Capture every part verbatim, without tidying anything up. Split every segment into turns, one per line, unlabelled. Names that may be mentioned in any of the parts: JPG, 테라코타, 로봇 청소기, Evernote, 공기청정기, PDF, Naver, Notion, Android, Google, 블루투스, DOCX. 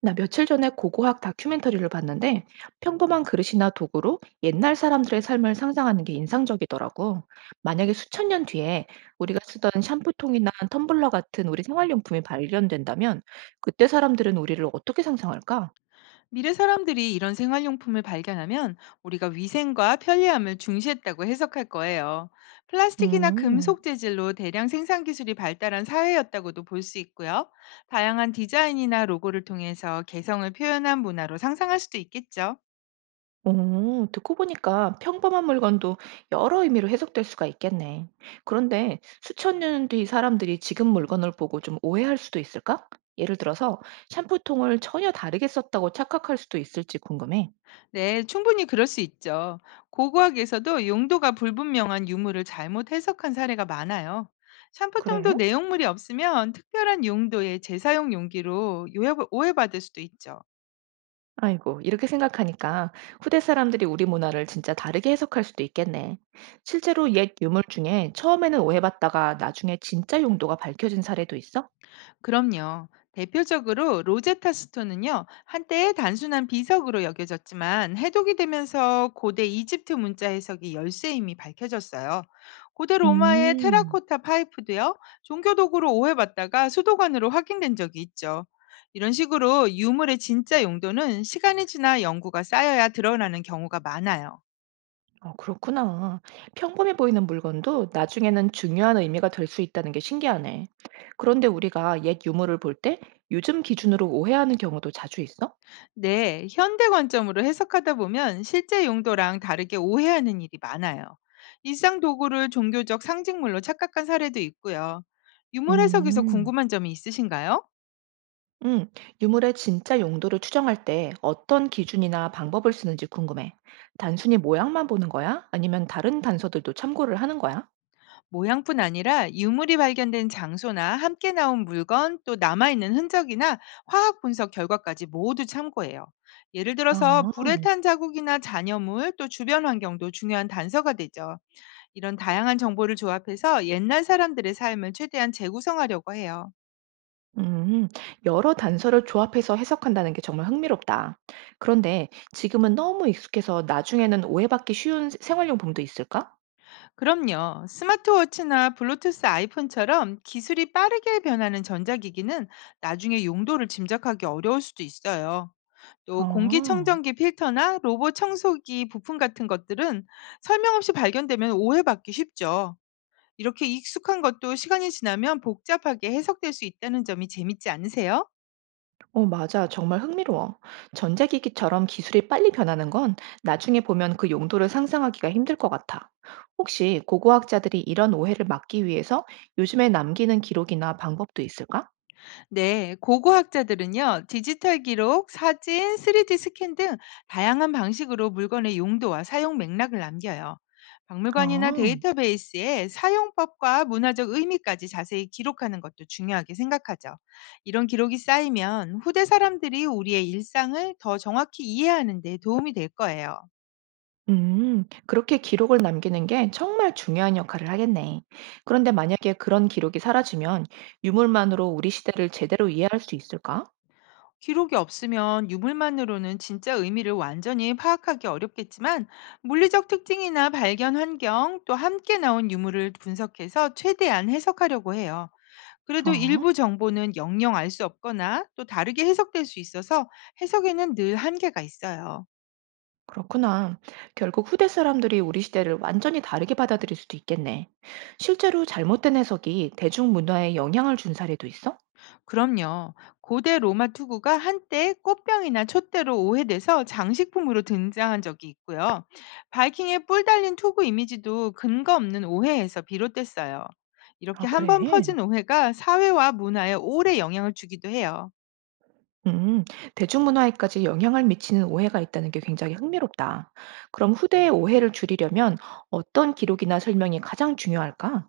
나 며칠 전에 고고학 다큐멘터리를 봤는데 평범한 그릇이나 도구로 옛날 사람들의 삶을 상상하는 게 인상적이더라고. 만약에 수천 년 뒤에 우리가 쓰던 샴푸통이나 텀블러 같은 우리 생활용품이 발견된다면 그때 사람들은 우리를 어떻게 상상할까?
미래 사람들이 이런 생활용품을 발견하면 우리가 위생과 편리함을 중시했다고 해석할 거예요. 플라스틱이나
음.
금속 재질로 대량 생산 기술이 발달한 사회였다고도 볼 수 있고요. 다양한 디자인이나 로고를 통해서 개성을 표현한 문화로 상상할 수도 있겠죠.
오, 듣고 보니까 평범한 물건도 여러 의미로 해석될 수가 있겠네. 그런데 수천 년 뒤 사람들이 지금 물건을 보고 좀 오해할 수도 있을까? 예를 들어서 샴푸통을 전혀 다르게 썼다고 착각할 수도 있을지 궁금해.
네, 충분히 그럴 수 있죠. 고고학에서도 용도가 불분명한 유물을 잘못 해석한 사례가 많아요. 샴푸통도
그래?
내용물이 없으면 특별한 용도의 재사용 용기로 요해- 오해받을 수도 있죠.
아이고, 이렇게 생각하니까 후대 사람들이 우리 문화를 진짜 다르게 해석할 수도 있겠네. 실제로 옛 유물 중에 처음에는 오해받다가 나중에 진짜 용도가 밝혀진 사례도 있어?
그럼요. 대표적으로 로제타 스톤은요, 한때 단순한 비석으로 여겨졌지만 해독이 되면서 고대 이집트 문자 해석이 열쇠임이 밝혀졌어요. 고대 로마의
음.
테라코타 파이프도요, 종교 도구로 오해받다가 수도관으로 확인된 적이 있죠. 이런 식으로 유물의 진짜 용도는 시간이 지나 연구가 쌓여야 드러나는 경우가 많아요.
아, 그렇구나. 평범해 보이는 물건도 나중에는 중요한 의미가 될 수 있다는 게 신기하네. 그런데 우리가 옛 유물을 볼 때 요즘 기준으로 오해하는 경우도 자주 있어?
네, 현대 관점으로 해석하다 보면 실제 용도랑 다르게 오해하는 일이 많아요. 일상 도구를 종교적 상징물로 착각한 사례도 있고요. 유물 해석에서
음,
궁금한 점이 있으신가요?
음, 유물의 진짜 용도를 추정할 때 어떤 기준이나 방법을 쓰는지 궁금해. 단순히 모양만 보는 거야? 아니면 다른 단서들도 참고를 하는 거야?
모양뿐 아니라 유물이 발견된 장소나 함께 나온 물건, 또 남아있는 흔적이나 화학 분석 결과까지 모두 참고해요. 예를 들어서
아.
불에 탄 자국이나 잔여물, 또 주변 환경도 중요한 단서가 되죠. 이런 다양한 정보를 조합해서 옛날 사람들의 삶을 최대한 재구성하려고 해요.
음, 여러 단서를 조합해서 해석한다는 게 정말 흥미롭다. 그런데 지금은 너무 익숙해서 나중에는 오해받기 쉬운 세- 생활용품도 있을까?
그럼요. 스마트워치나 블루투스 아이폰처럼 기술이 빠르게 변하는 전자기기는 나중에 용도를 짐작하기 어려울 수도 있어요. 또
아,
공기청정기 필터나 로봇 청소기 부품 같은 것들은 설명 없이 발견되면 오해받기 쉽죠. 이렇게 익숙한 것도 시간이 지나면 복잡하게 해석될 수 있다는 점이 재밌지 않으세요?
어, 맞아. 정말 흥미로워. 전자기기처럼 기술이 빨리 변하는 건 나중에 보면 그 용도를 상상하기가 힘들 것 같아. 혹시 고고학자들이 이런 오해를 막기 위해서 요즘에 남기는 기록이나 방법도 있을까?
네, 고고학자들은요, 디지털 기록, 사진, 쓰리디 스캔 등 다양한 방식으로 물건의 용도와 사용 맥락을 남겨요. 박물관이나
아.
데이터베이스에 사용법과 문화적 의미까지 자세히 기록하는 것도 중요하게 생각하죠. 이런 기록이 쌓이면 후대 사람들이 우리의 일상을 더 정확히 이해하는 데 도움이 될 거예요.
음, 그렇게 기록을 남기는 게 정말 중요한 역할을 하겠네. 그런데 만약에 그런 기록이 사라지면 유물만으로 우리 시대를 제대로 이해할 수 있을까?
기록이 없으면 유물만으로는 진짜 의미를 완전히 파악하기 어렵겠지만 물리적 특징이나 발견 환경 또 함께 나온 유물을 분석해서 최대한 해석하려고 해요. 그래도
아,
일부 정보는 영영 알 수 없거나 또 다르게 해석될 수 있어서 해석에는 늘 한계가 있어요.
그렇구나. 결국 후대 사람들이 우리 시대를 완전히 다르게 받아들일 수도 있겠네. 실제로 잘못된 해석이 대중문화에 영향을 준 사례도 있어?
그럼요. 고대 로마 투구가 한때 꽃병이나 촛대로 오해돼서 장식품으로 등장한 적이 있고요. 바이킹의 뿔 달린 투구 이미지도 근거 없는 오해에서 비롯됐어요.
아,
이렇게 한번
그래.
퍼진 오해가 사회와 문화에 오래 영향을 주기도 해요.
음, 대중문화에까지 영향을 미치는 오해가 있다는 게 굉장히 흥미롭다. 그럼 후대의 오해를 줄이려면 어떤 기록이나 설명이 가장 중요할까?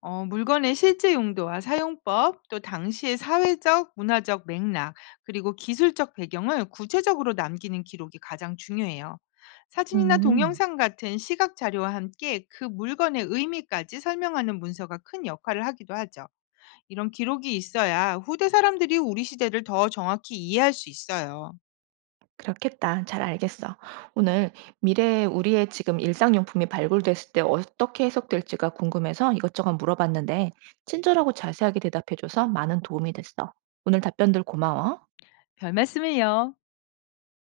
어, 물건의 실제 용도와 사용법, 또 당시의 사회적, 문화적 맥락, 그리고 기술적 배경을 구체적으로 남기는 기록이 가장 중요해요. 사진이나
음,
동영상 같은 시각 자료와 함께 그 물건의 의미까지 설명하는 문서가 큰 역할을 하기도 하죠. 이런 기록이 있어야 후대 사람들이 우리 시대를 더 정확히 이해할 수 있어요.
그렇겠다. 잘 알겠어. 오늘 미래에 우리의 지금 일상용품이 발굴됐을 때 어떻게 해석될지가 궁금해서 이것저것 물어봤는데, 친절하고 자세하게 대답해줘서 많은 도움이 됐어. 오늘 답변들 고마워.
별 말씀을요.